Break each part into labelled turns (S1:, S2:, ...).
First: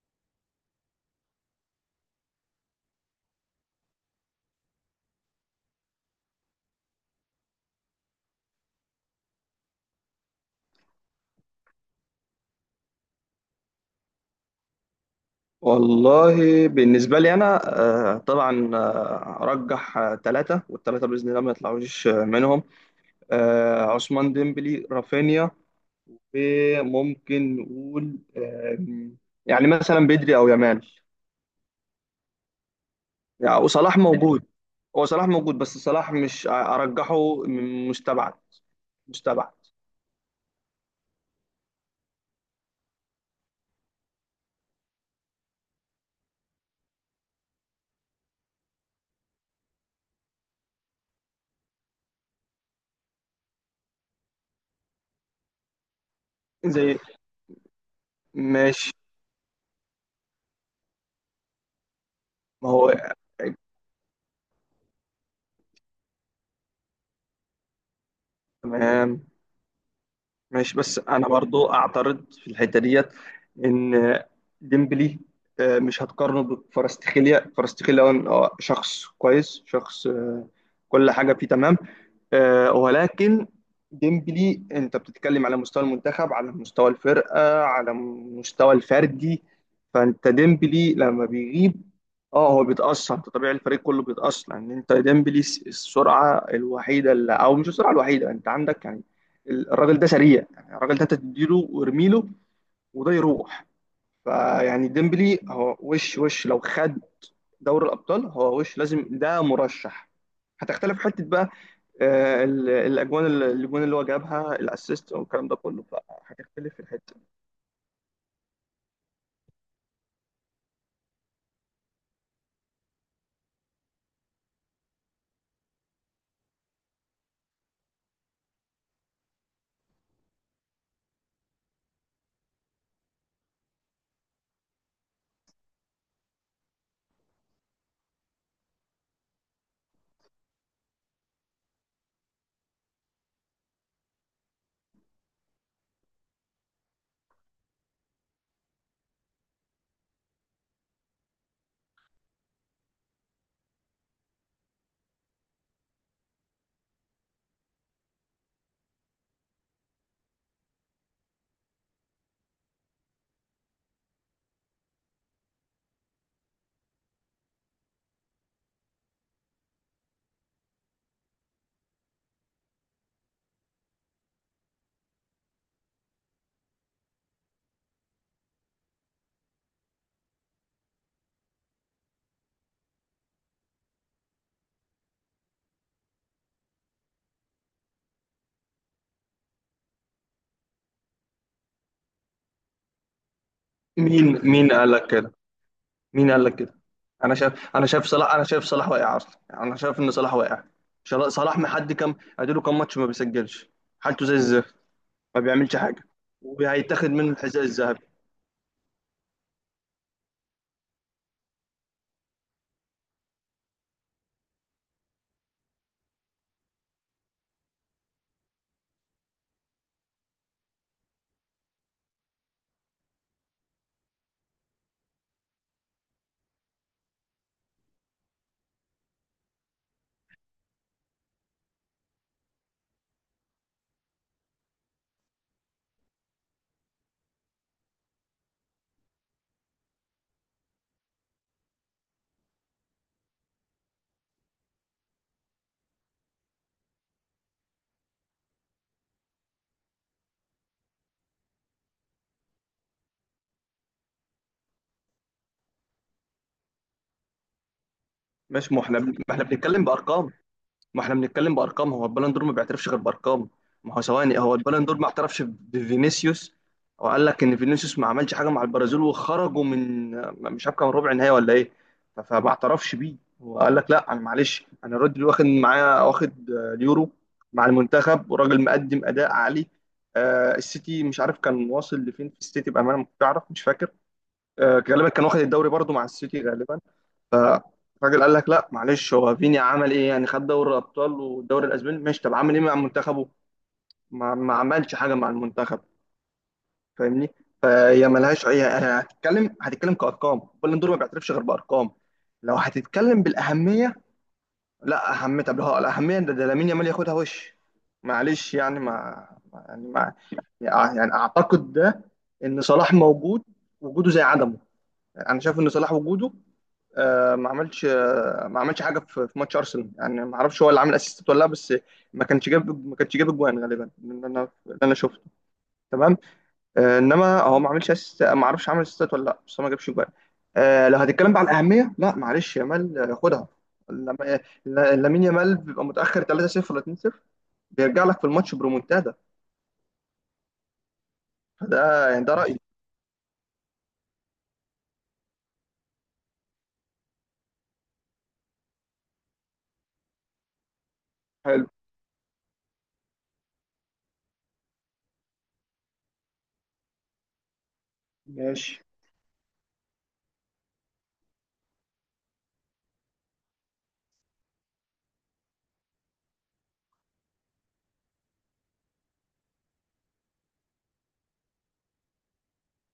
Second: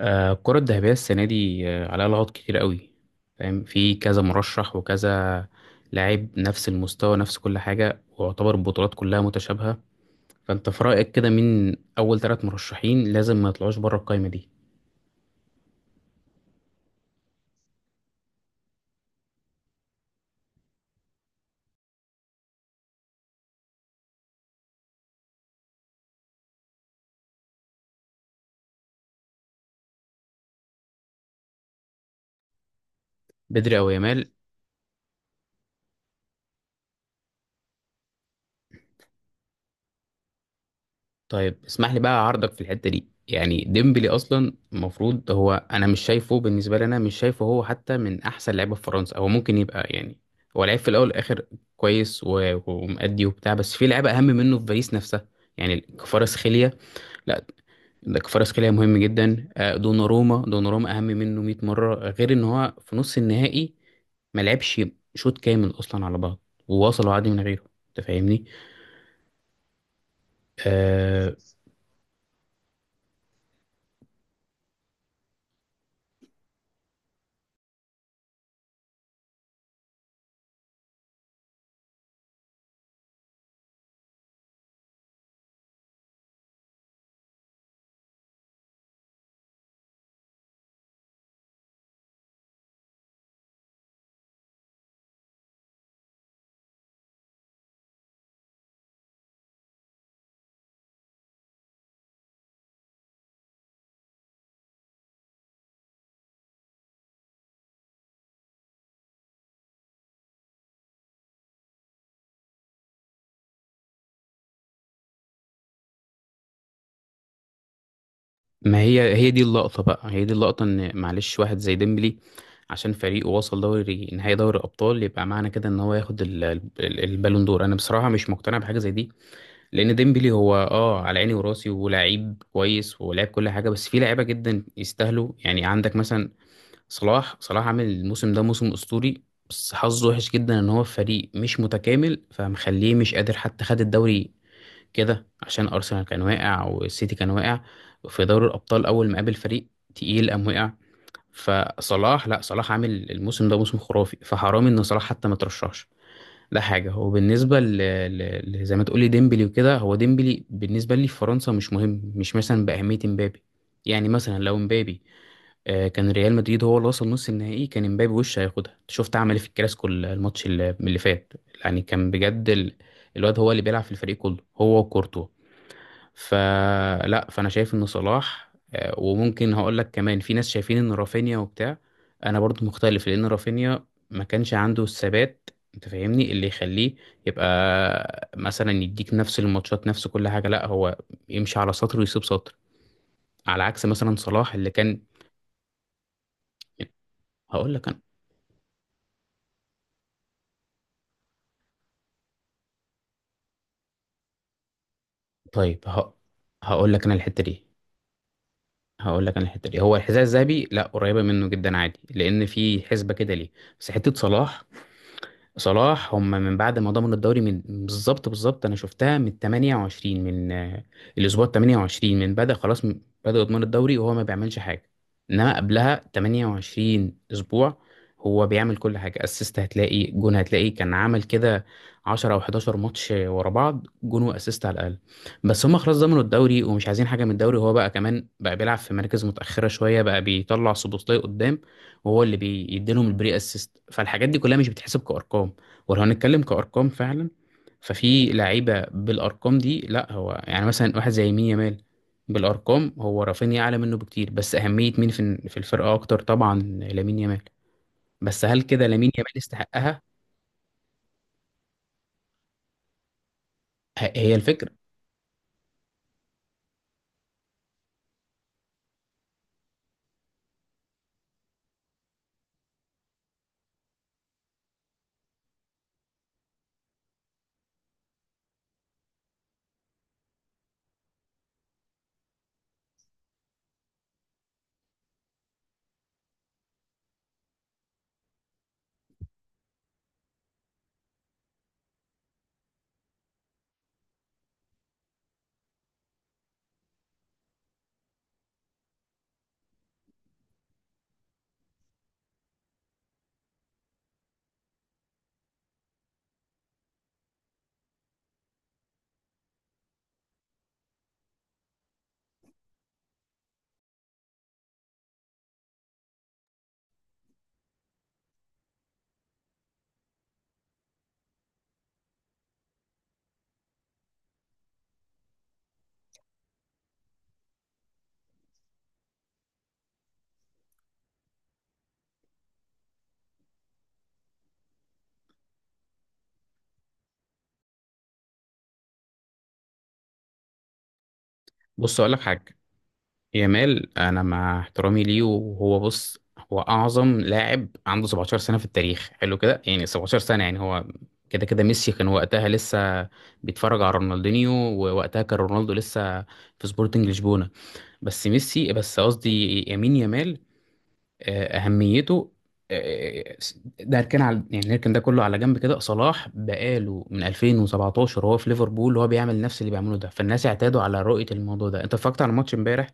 S1: الكرة الذهبية السنة دي عليها لغط كتير قوي. فاهم، في كذا مرشح وكذا لاعب نفس المستوى، نفس كل حاجة، ويعتبر البطولات كلها متشابهة. فأنت في رأيك كده مين أول ثلاث مرشحين لازم ما يطلعوش بره القايمة دي؟
S2: والله بالنسبة لي أنا، طبعا، أرجح ثلاثة والثلاثة بإذن الله ما يطلعوش، منهم عثمان ديمبلي، رافينيا، وممكن نقول يعني مثلا بدري أو يامال، يعني
S1: بدري أو
S2: وصلاح
S1: يامال؟
S2: موجود. هو صلاح موجود، بس صلاح مش أرجحه، من مستبعد. مستبعد.
S1: طيب اسمح لي بقى اعارضك في الحته دي. يعني ديمبلي اصلا المفروض هو، انا مش شايفه، بالنسبه لي انا مش شايفه هو حتى من احسن لعيبه في فرنسا. هو ممكن يبقى يعني، هو لعيب في الاول والاخر كويس ومأدي وبتاع، بس في لعيبه اهم منه في باريس نفسها. يعني كفاراتسخيليا.
S2: زي.
S1: لا، ده كفاراتسخيليا
S2: ماشي.
S1: مهم جدا. دوناروما، اهم منه 100 مره، غير ان
S2: ما
S1: هو
S2: هو
S1: في نص النهائي ما لعبش شوط كامل اصلا على بعض، ووصلوا عادي من غيره. انت فاهمني؟
S2: تمام. ماشي، بس انا
S1: آه،
S2: برضو اعترض في الحته ديت، ان ديمبلي مش هتقارنه بفارستخيليا. فارستخيليا هو شخص كويس، شخص كل حاجه فيه تمام. ولكن ديمبلي انت بتتكلم على مستوى المنتخب، على مستوى الفرقه، على مستوى الفردي. فانت ديمبلي لما بيغيب، اه هو بيتاثر، انت طبيعي الفريق كله بيتاثر، لان انت ديمبلي السرعه الوحيده اللي، او مش السرعه الوحيده، انت عندك يعني الراجل ده سريع، يعني الراجل ده انت تديله وارميله وده يروح. فيعني ديمبلي هو وش، وش لو خد دوري الابطال، هو وش لازم ده مرشح. هتختلف حته بقى. الاجوان اللي هو جابها، الاسيست والكلام ده كله، فهتختلف في الحته.
S1: ما هي دي اللقطة بقى، هي دي اللقطة ان معلش واحد زي ديمبلي عشان فريقه وصل دوري نهائي دوري الأبطال، يبقى معنى كده ان هو ياخد البالون دور؟ انا بصراحة مش مقتنع بحاجة زي دي، لان ديمبلي هو على عيني وراسي ولاعيب كويس ولاعب كل حاجة، بس في لعيبة جدا يستاهلوا. يعني عندك مثلا صلاح. عامل الموسم ده موسم أسطوري، بس حظه وحش جدا ان هو في فريق مش متكامل فمخليه مش قادر حتى خد الدوري كده، عشان ارسنال كان واقع والسيتي كان واقع. في دوري الابطال اول ما قابل فريق تقيل قام وقع. فصلاح لا، صلاح عامل الموسم ده موسم خرافي، فحرام ان صلاح حتى ما ترشحش. ده حاجه. وبالنسبه زي ما تقولي ديمبلي وكده، هو ديمبلي بالنسبه لي في فرنسا مش مهم، مش مثلا باهميه امبابي. يعني مثلا لو امبابي كان ريال مدريد هو اللي وصل نص النهائي، كان امبابي وش هياخدها. شفت عمل إيه في الكلاسيكو الماتش اللي فات؟ يعني كان بجد الواد هو اللي بيلعب في الفريق كله، هو وكورتوا. فلا، فانا شايف ان صلاح، وممكن هقول لك كمان في ناس شايفين ان رافينيا وبتاع. انا برضو مختلف لان رافينيا ما كانش عنده الثبات، انت فاهمني؟ اللي يخليه يبقى مثلا يديك نفس الماتشات نفس كل حاجه. لا، هو يمشي على سطر ويسيب سطر، على عكس مثلا
S2: مين
S1: صلاح اللي
S2: مين قال
S1: كان.
S2: لك كده؟ مين قال لك كده؟ انا
S1: هقول
S2: شايف انا
S1: لك انا
S2: شايف صلاح. انا شايف صلاح واقع اصلا. يعني انا شايف ان صلاح واقع. صلاح محد، كام اديله كام ماتش ما بيسجلش؟ حالته زي الزفت. ما بيعملش
S1: طيب
S2: حاجه.
S1: ه... هقول لك
S2: وهيتاخد
S1: انا
S2: منه
S1: الحته
S2: الحذاء
S1: دي.
S2: الذهبي.
S1: هو الحذاء الذهبي لا، قريبه منه جدا عادي، لان في حسبه كده ليه. بس حته صلاح، هم من بعد ما ضمنوا الدوري من بالظبط بالظبط انا شفتها من 28 من الاسبوع 28 من بدأ خلاص بدأوا يضمنوا الدوري وهو ما بيعملش حاجه. انما قبلها 28 اسبوع هو بيعمل كل حاجه، اسيست هتلاقي، جون هتلاقي، كان عمل كده 10 او 11 ماتش ورا بعض جون واسيست على الاقل. بس هم خلاص ضمنوا الدوري ومش عايزين حاجه من الدوري، هو بقى كمان بقى بيلعب في مراكز متاخره شويه، بقى بيطلع سوبوسلاي قدام وهو اللي بيديلهم البري اسيست. فالحاجات دي كلها مش بتحسب كارقام. ولو هنتكلم كارقام فعلا، ففي لعيبه بالارقام دي لا هو، يعني مثلا واحد زي مين؟ يامال. بالارقام هو رافينيا اعلى منه بكتير، بس اهميه مين في الفرقه اكتر؟ طبعا لامين يامال. بس هل
S2: ماشي. ما
S1: كده
S2: احنا
S1: لامين
S2: ما
S1: يامال
S2: احنا بنتكلم
S1: يستحقها؟
S2: بارقام. ما احنا بنتكلم بارقام. هو البالون دور ما بيعترفش غير بارقام. ما هو
S1: هي
S2: ثواني، هو
S1: الفكره.
S2: البالون دور ما اعترفش بفينيسيوس، وقال لك ان فينيسيوس ما عملش حاجه مع البرازيل، وخرجوا من، مش عارف كان ربع نهائي ولا ايه. فما اعترفش بيه، وقال لك لا انا معلش، انا رودري واخد معايا، واخد اليورو مع المنتخب، وراجل مقدم اداء عالي. السيتي، مش عارف كان واصل لفين في السيتي، بامانه ما كنتش اعرف، مش فاكر. غالبا كان واخد الدوري برضو مع السيتي، غالبا. فالراجل قال لك لا معلش، هو فيني عمل ايه؟ يعني خد دوري الابطال والدوري الاسباني ماشي، طب عمل ايه مع منتخبه؟ ما عملش حاجه مع المنتخب. فاهمني؟ فهي ملهاش اي، هتتكلم كارقام، بالون دور ما بيعترفش غير بارقام. لو هتتكلم بالاهميه، لا اهميه، طب هو الاهميه ده لامين يامال ياخدها وش؟ معلش يعني، ما يعني اعتقد ده، ان صلاح موجود وجوده زي عدمه. انا شايف ان صلاح وجوده ما عملش حاجه، في ماتش ارسنال، يعني ما اعرفش هو اللي عامل اسيست ولا لا، بس ما كانش جاب اجوان غالبا، اللي انا شفته. تمام. انما هو ما عملش اسيست، ما اعرفش عمل اسيستات ولا لا، بس هو ما جابش اجوان. لو هتتكلم بقى على الاهميه، لا معلش يامال خدها. لما- لامين يامال بيبقى متاخر 3-0 ولا 2-0، بيرجع لك في الماتش برومونتادا.
S1: بص
S2: فده
S1: اقول لك
S2: يعني، ده
S1: حاجه،
S2: رايي.
S1: يامال انا مع احترامي ليه وهو بص، هو اعظم لاعب عنده 17 سنه في التاريخ. حلو كده. يعني 17 سنه، يعني هو كده كده
S2: حلو.
S1: ميسي كان وقتها لسه بيتفرج على رونالدينيو، ووقتها كان رونالدو لسه في سبورتنج لشبونه، بس ميسي
S2: ماشي
S1: بس قصدي. يمين يامال، اهميته، آه، ده هنركن على، يعني نركن ده كله على جنب كده. صلاح بقاله من 2017 وهو في ليفربول وهو بيعمل نفس اللي بيعمله ده، فالناس اعتادوا على رؤية الموضوع ده. انت اتفرجت على ماتش امبارح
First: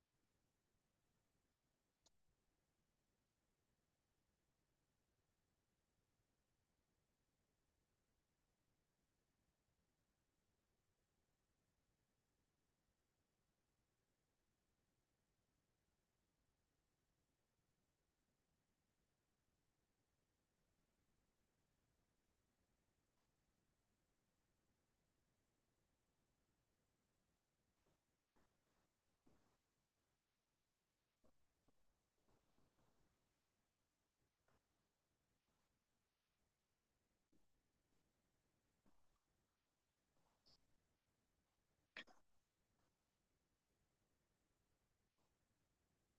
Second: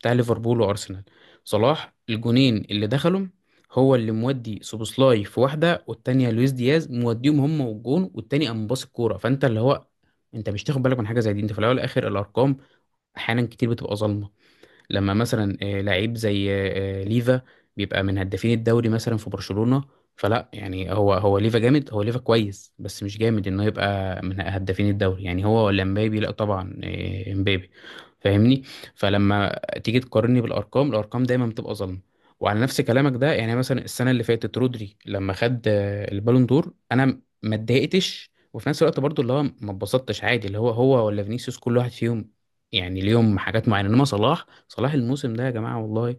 S1: بتاع ليفربول وارسنال؟ صلاح الجونين اللي دخلهم، هو اللي مودي سوبوسلاي في واحدة والتانية لويس دياز، موديهم هم، والجون والتاني قام باص الكورة. فانت اللي هو، انت مش تاخد بالك من حاجة زي دي. انت في الاول والاخر الارقام احيانا كتير بتبقى ظالمة. لما مثلا لعيب زي ليفا بيبقى من هدافين الدوري مثلا في برشلونة، فلا يعني هو ليفا جامد. هو ليفا كويس، بس مش جامد انه يبقى من هدافين الدوري. يعني هو ولا مبابي؟ لا طبعا، مبابي. فاهمني؟ فلما تيجي تقارني بالارقام، الارقام دايما بتبقى ظلم. وعلى نفس كلامك ده، يعني مثلا السنه اللي فاتت رودري لما خد البالون دور، انا ما اتضايقتش، وفي نفس الوقت برضو اللي هو ما اتبسطتش عادي، اللي هو ولا فينيسيوس كل واحد فيهم يعني ليهم حاجات معينه. انما صلاح، الموسم ده يا جماعه والله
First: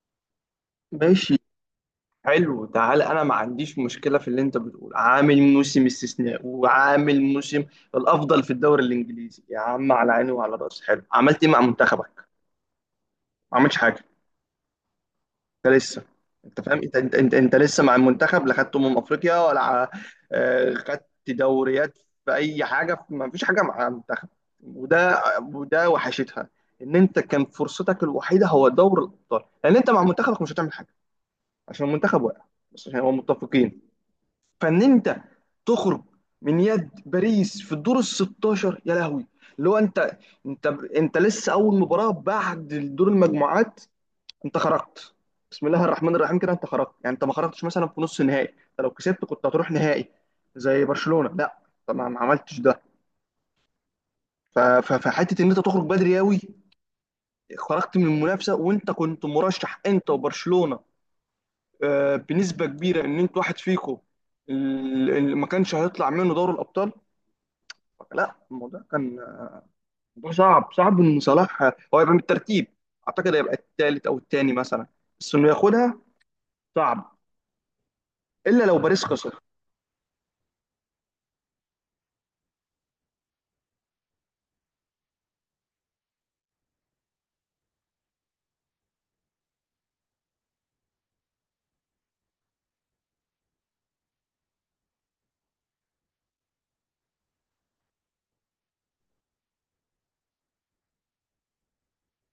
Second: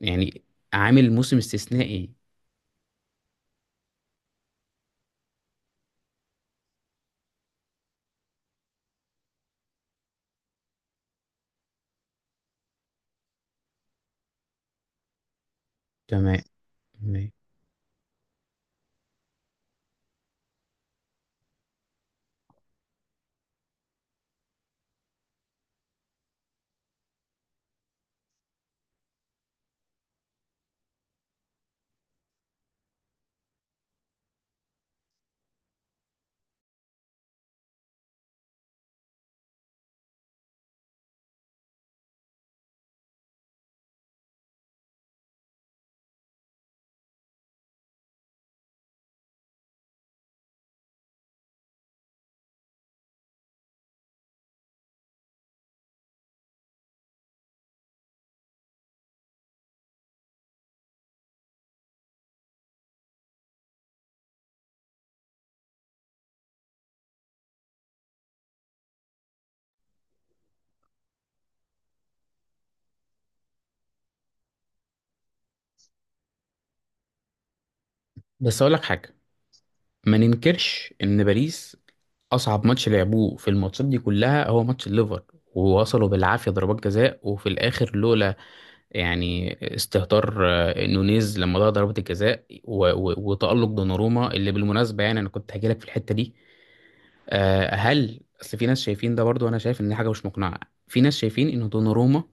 S1: يعني عامل موسم
S2: ماشي.
S1: استثنائي.
S2: حلو. تعالى انا ما عنديش مشكله في اللي انت بتقول، عامل موسم استثناء، وعامل موسم الافضل في الدوري الانجليزي، يا عم على عيني وعلى راسي، حلو. عملت ايه مع منتخبك؟ ما عملتش حاجه. انت لسه،
S1: تمام.
S2: انت فاهم؟ انت انت
S1: تمام.
S2: انت, انت لسه مع المنتخب، لا خدت افريقيا، ولا خدت دوريات في اي حاجه؟ ما فيش حاجه مع المنتخب. وده وده وحشتها، ان انت كان فرصتك الوحيده هو دور الابطال، لان انت مع منتخبك مش هتعمل حاجه، عشان المنتخب واقع، بس عشان هو متفقين. فان انت تخرج من يد باريس في الدور ال 16، يا لهوي! اللي هو انت، انت انت لسه اول مباراه بعد دور المجموعات، انت خرجت. بسم الله الرحمن الرحيم. كده انت خرجت، يعني انت ما خرجتش مثلا في نص النهائي. انت لو كسبت كنت هتروح نهائي زي برشلونه، لا طبعا ما عملتش ده. فحته ان انت تخرج بدري قوي، خرجت من المنافسه وانت كنت مرشح، انت وبرشلونه بنسبه كبيره ان انت واحد فيكم اللي ما كانش هيطلع منه دوري الابطال. لا الموضوع كان موضوع صعب. صعب ان صلاح هو يبقى من الترتيب. اعتقد هيبقى الثالث او الثاني مثلا، بس انه ياخدها صعب،
S1: بس
S2: الا
S1: اقول
S2: لو
S1: لك
S2: باريس
S1: حاجه،
S2: خسر.
S1: ما ننكرش ان باريس اصعب ماتش لعبوه في الماتشات دي كلها هو ماتش الليفر. ووصلوا بالعافيه، ضربات جزاء، وفي الاخر لولا يعني استهتار نونيز لما ضيع ضربه الجزاء وتالق دوناروما اللي بالمناسبه، يعني انا كنت هجيلك في الحته دي. هل اصل في ناس شايفين، ده برضو انا شايف ان دي حاجه مش مقنعه، في ناس شايفين ان دوناروما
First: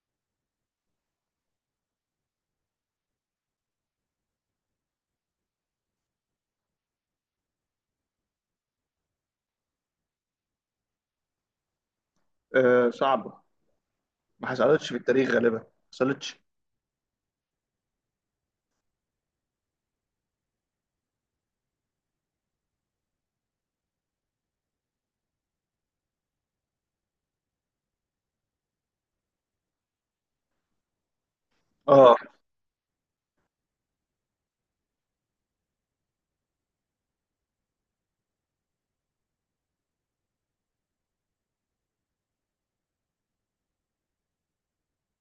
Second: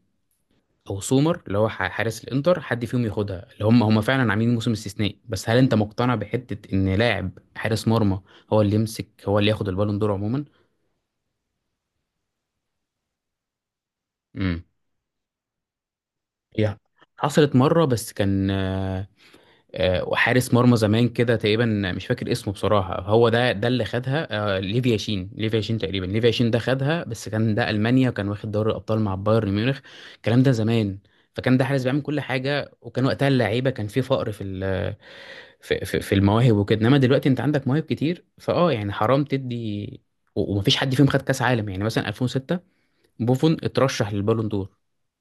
S1: او سومر اللي هو حارس الانتر حد فيهم ياخدها، اللي هم فعلا عاملين موسم استثنائي. بس هل انت مقتنع بحته ان لاعب حارس مرمى هو اللي يمسك، هو اللي ياخد البالون دور عموما؟
S2: آه، صعبه. ما
S1: امم.
S2: حصلتش في التاريخ غالبا، ما حصلتش.
S1: هي حصلت مره بس كان حارس مرمى زمان كده تقريبا، مش فاكر اسمه بصراحه. هو ده اللي خدها، ليفيا شين. تقريبا ليفيا شين ده خدها، بس كان ده المانيا وكان واخد دوري الابطال مع بايرن ميونخ. الكلام ده زمان، فكان ده حارس بيعمل
S2: اه
S1: كل حاجه، وكان وقتها اللعيبه كان في فقر في في المواهب وكده. انما دلوقتي انت عندك مواهب كتير يعني حرام تدي. ومفيش حد فيهم خد كاس عالم، يعني مثلا 2006 بوفون اترشح للبالون دور،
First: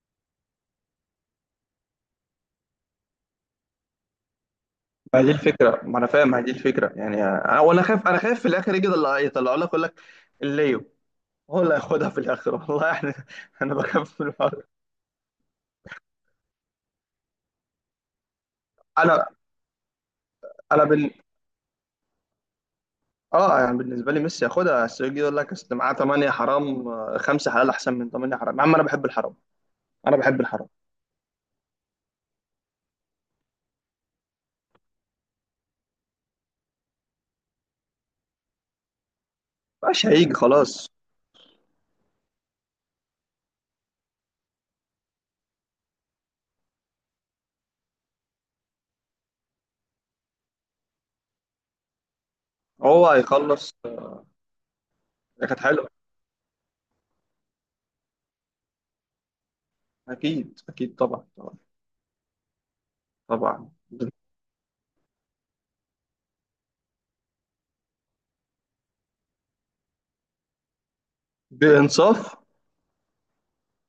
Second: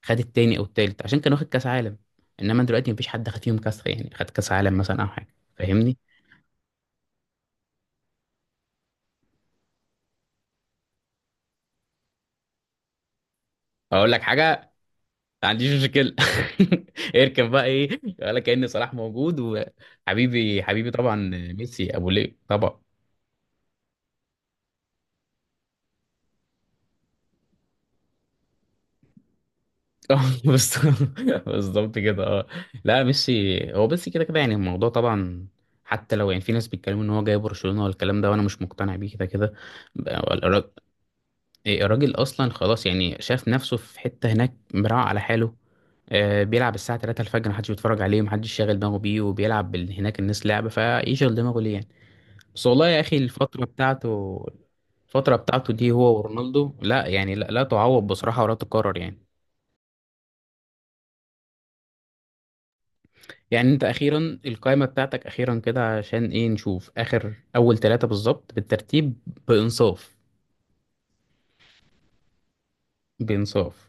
S1: خد التاني او التالت عشان كان واخد كاس عالم. انما دلوقتي مفيش حد خد فيهم كاس، يعني خد كاس عالم مثلا او
S2: ما دي
S1: حاجه،
S2: الفكره،
S1: فاهمني؟
S2: ما انا فاهم. ما دي الفكره يعني، انا وانا خايف، انا خايف في الاخر يجي اللي يطلعوا لك يقول لك الليو هو اللي هياخدها في الاخر، والله احنا انا
S1: اقول
S2: بخاف
S1: لك
S2: من الحوار.
S1: حاجه، ما عنديش مشكله. اركب بقى ايه، ولا كأن صلاح
S2: انا
S1: موجود؟ وحبيبي
S2: انا
S1: حبيبي طبعا، ميسي ابو ليه طبعا.
S2: اه يعني بالنسبه لي ميسي ياخدها، بس يجي يقول لك اصل معاه 8 حرام، خمسه حلال احسن من 8 حرام يا عم. انا بحب الحرام، انا
S1: اه.
S2: بحب
S1: بس
S2: الحركه.
S1: بالظبط كده اه. لا ميسي هو بس كده كده يعني الموضوع طبعا، حتى لو يعني في ناس بيتكلموا ان هو جاي برشلونة والكلام ده وانا مش مقتنع بيه كده كده.
S2: مش
S1: بقى
S2: هيجي خلاص.
S1: إيه، الراجل اصلا خلاص يعني، شاف نفسه في حتة هناك مراعي على حاله. بيلعب الساعة 3 الفجر محدش بيتفرج عليه، محدش شاغل دماغه بيه، وبيلعب هناك الناس لعبة، فيشغل دماغه ليه يعني؟ بس والله يا
S2: هو
S1: اخي الفترة
S2: هيخلص.
S1: بتاعته،
S2: هي كانت حلوه.
S1: دي هو ورونالدو لا يعني لا تعوض بصراحة ولا تكرر يعني.
S2: اكيد اكيد، طبعا طبعا طبعا،
S1: يعني انت اخيرا القائمه بتاعتك اخيرا كده عشان ايه نشوف اخر، اول ثلاثه بالظبط بالترتيب بانصاف.
S2: بانصاف.
S1: بانصاف.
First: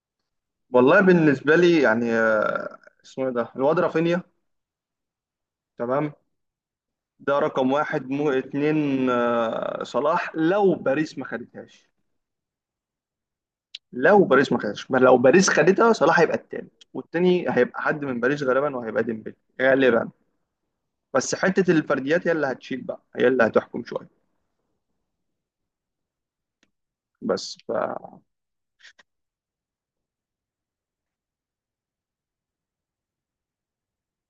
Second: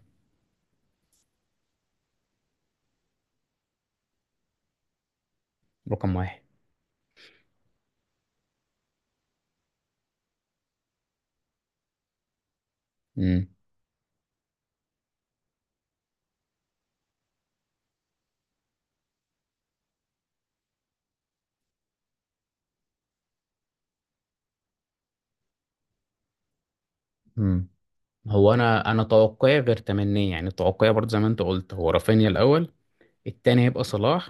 S2: والله بالنسبه لي يعني اسمه ايه ده الواد؟ رافينيا. تمام.
S1: رقم واحد.
S2: ده رقم واحد، مو اتنين صلاح، لو باريس ما خدتهاش.
S1: امم.
S2: لو باريس ما خدتهاش ما لو باريس خدتها، صلاح هيبقى التالت، والتاني هيبقى حد من باريس غالبا، وهيبقى ديمبلي غالبا. بس حته الفرديات هي اللي هتشيل بقى، هي اللي هتحكم شويه. بس
S1: امم.
S2: ف
S1: هو انا، توقعي غير تمنيه، يعني توقعي برضه زي ما انت قلت هو رافينيا الاول. التاني هيبقى صلاح،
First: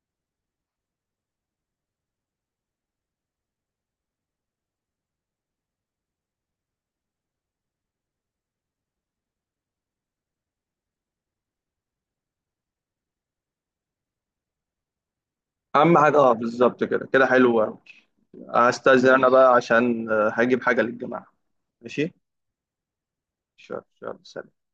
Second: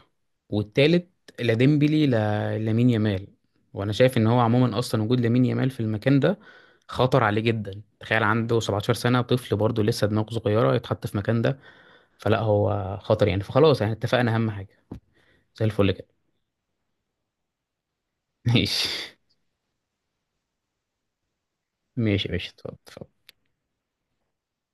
S1: والتالت لا ديمبلي، لا لامين يامال. وانا شايف ان هو عموما اصلا وجود لامين يامال في المكان ده خطر عليه جدا. تخيل عنده 17 سنه، طفل برضه لسه دماغه صغيره، يتحط في مكان ده. فلا، هو خطر يعني. فخلاص يعني اتفقنا. اهم حاجه زي الفل
S2: اهم
S1: كده.
S2: حاجه اه، بالظبط كده كده، حلو أوي.
S1: ماشي.
S2: هستأذن انا بقى عشان هجيب حاجه للجماعه. ماشي.
S1: ماشي. ماشي اتفضل، اتفضل.
S2: شكرا شكرا. سلام.